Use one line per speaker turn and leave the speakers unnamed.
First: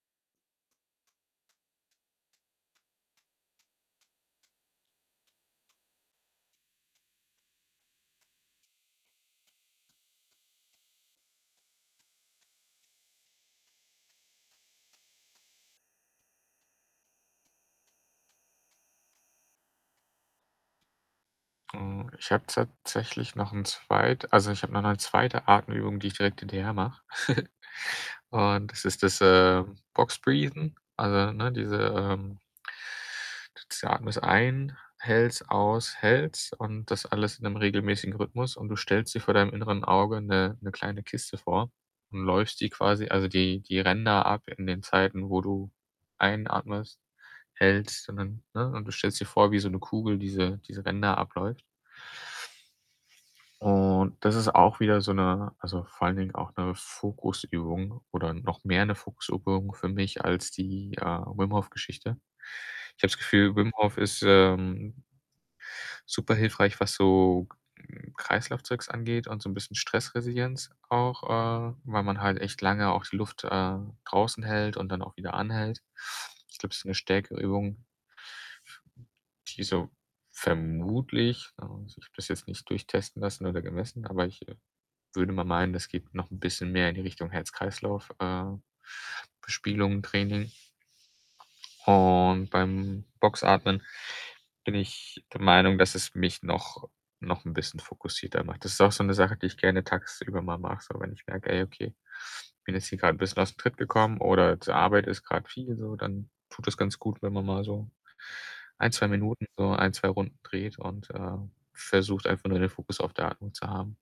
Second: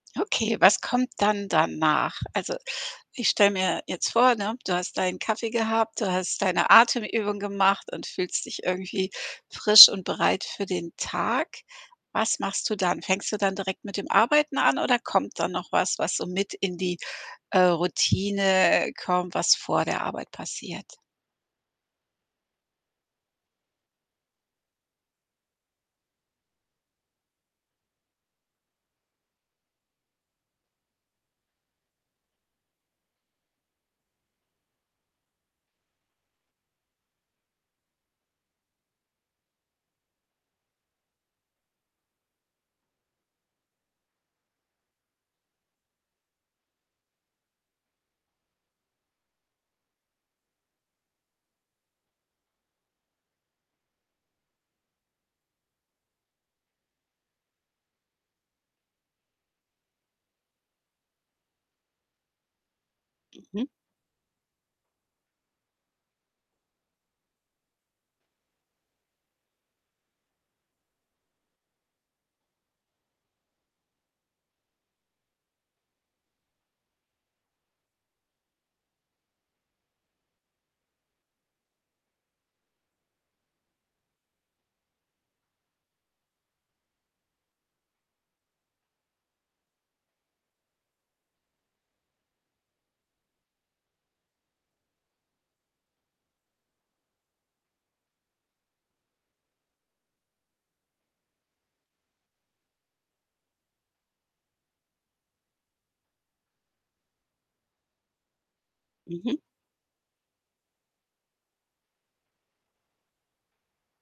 Okay, was kommt dann danach? Also, ich stelle mir jetzt vor, ne, du hast deinen Kaffee gehabt, du hast deine Atemübung gemacht und fühlst dich irgendwie frisch und bereit für den Tag. Was machst du dann? Fängst du dann direkt mit dem Arbeiten an oder kommt da noch was, was so mit in die, äh, Routine kommt, was vor der Arbeit passiert?
Hm, ich habe tatsächlich noch 'n Zweit also ich habe noch 'ne 2. Atemübung, die ich direkt hinterher mache. Und das ist das, äh, Box breathen, also ne, diese, ähm [unintelligible] atmest ein, hältst, aus, hältst und das alles in 'nem regelmäßigen Rhythmus. Und du stellst dir vor deinem inneren Auge 'ne 'ne kleine Kiste vor und läufst die quasi also die die Ränder ab in den Zeiten, wo du einatmest, hältst und dann, ne? Und du stellst dir vor, wie so 'ne Kugel diese diese Ränder abläuft. Und das ist auch wieder so 'ne also, vor allen Dingen auch 'ne Fokusübung oder noch mehr 'ne Fokusübung für mich als die, äh, Wim-Hof-Geschichte. Ich habe das Gefühl,
Mhm.
Wim Hof ist, ähm, super hilfreich, was so Kreislaufzeugs angeht und so 'n bisschen Stressresilienz auch, äh, weil man halt echt lange auch die Luft, äh, draußen hält und dann auch wieder anhält. Ich glaube, es ist 'ne stärkere Übung die so, vermutlich ne, also, ich habe das jetzt nicht durchtesten lassen oder gemessen, aber ich, äh, würde mal meinen, das geht noch 'n bisschen mehr in die Richtung Herz-Kreislauf, äh, Bespielung, Training. Und beim Boxatmen bin ich der Meinung, dass es mich noch noch 'n bisschen fokussierter macht. Das ist auch so 'ne Sache, die ich gerne tagsüber mal mache, so. Wenn ich merke: „Ey, okay, bin jetzt hier grad bisschen aus 'm Tritt gekommen“, oder z Arbeit ist grade viel so, dann tut das ganz gut, wenn man mal so 1, 2
Mhm.
Minuten so 1, 2 Runden dreht und, äh, versucht, einfach nur den Fokus auf der Atmung zu haben.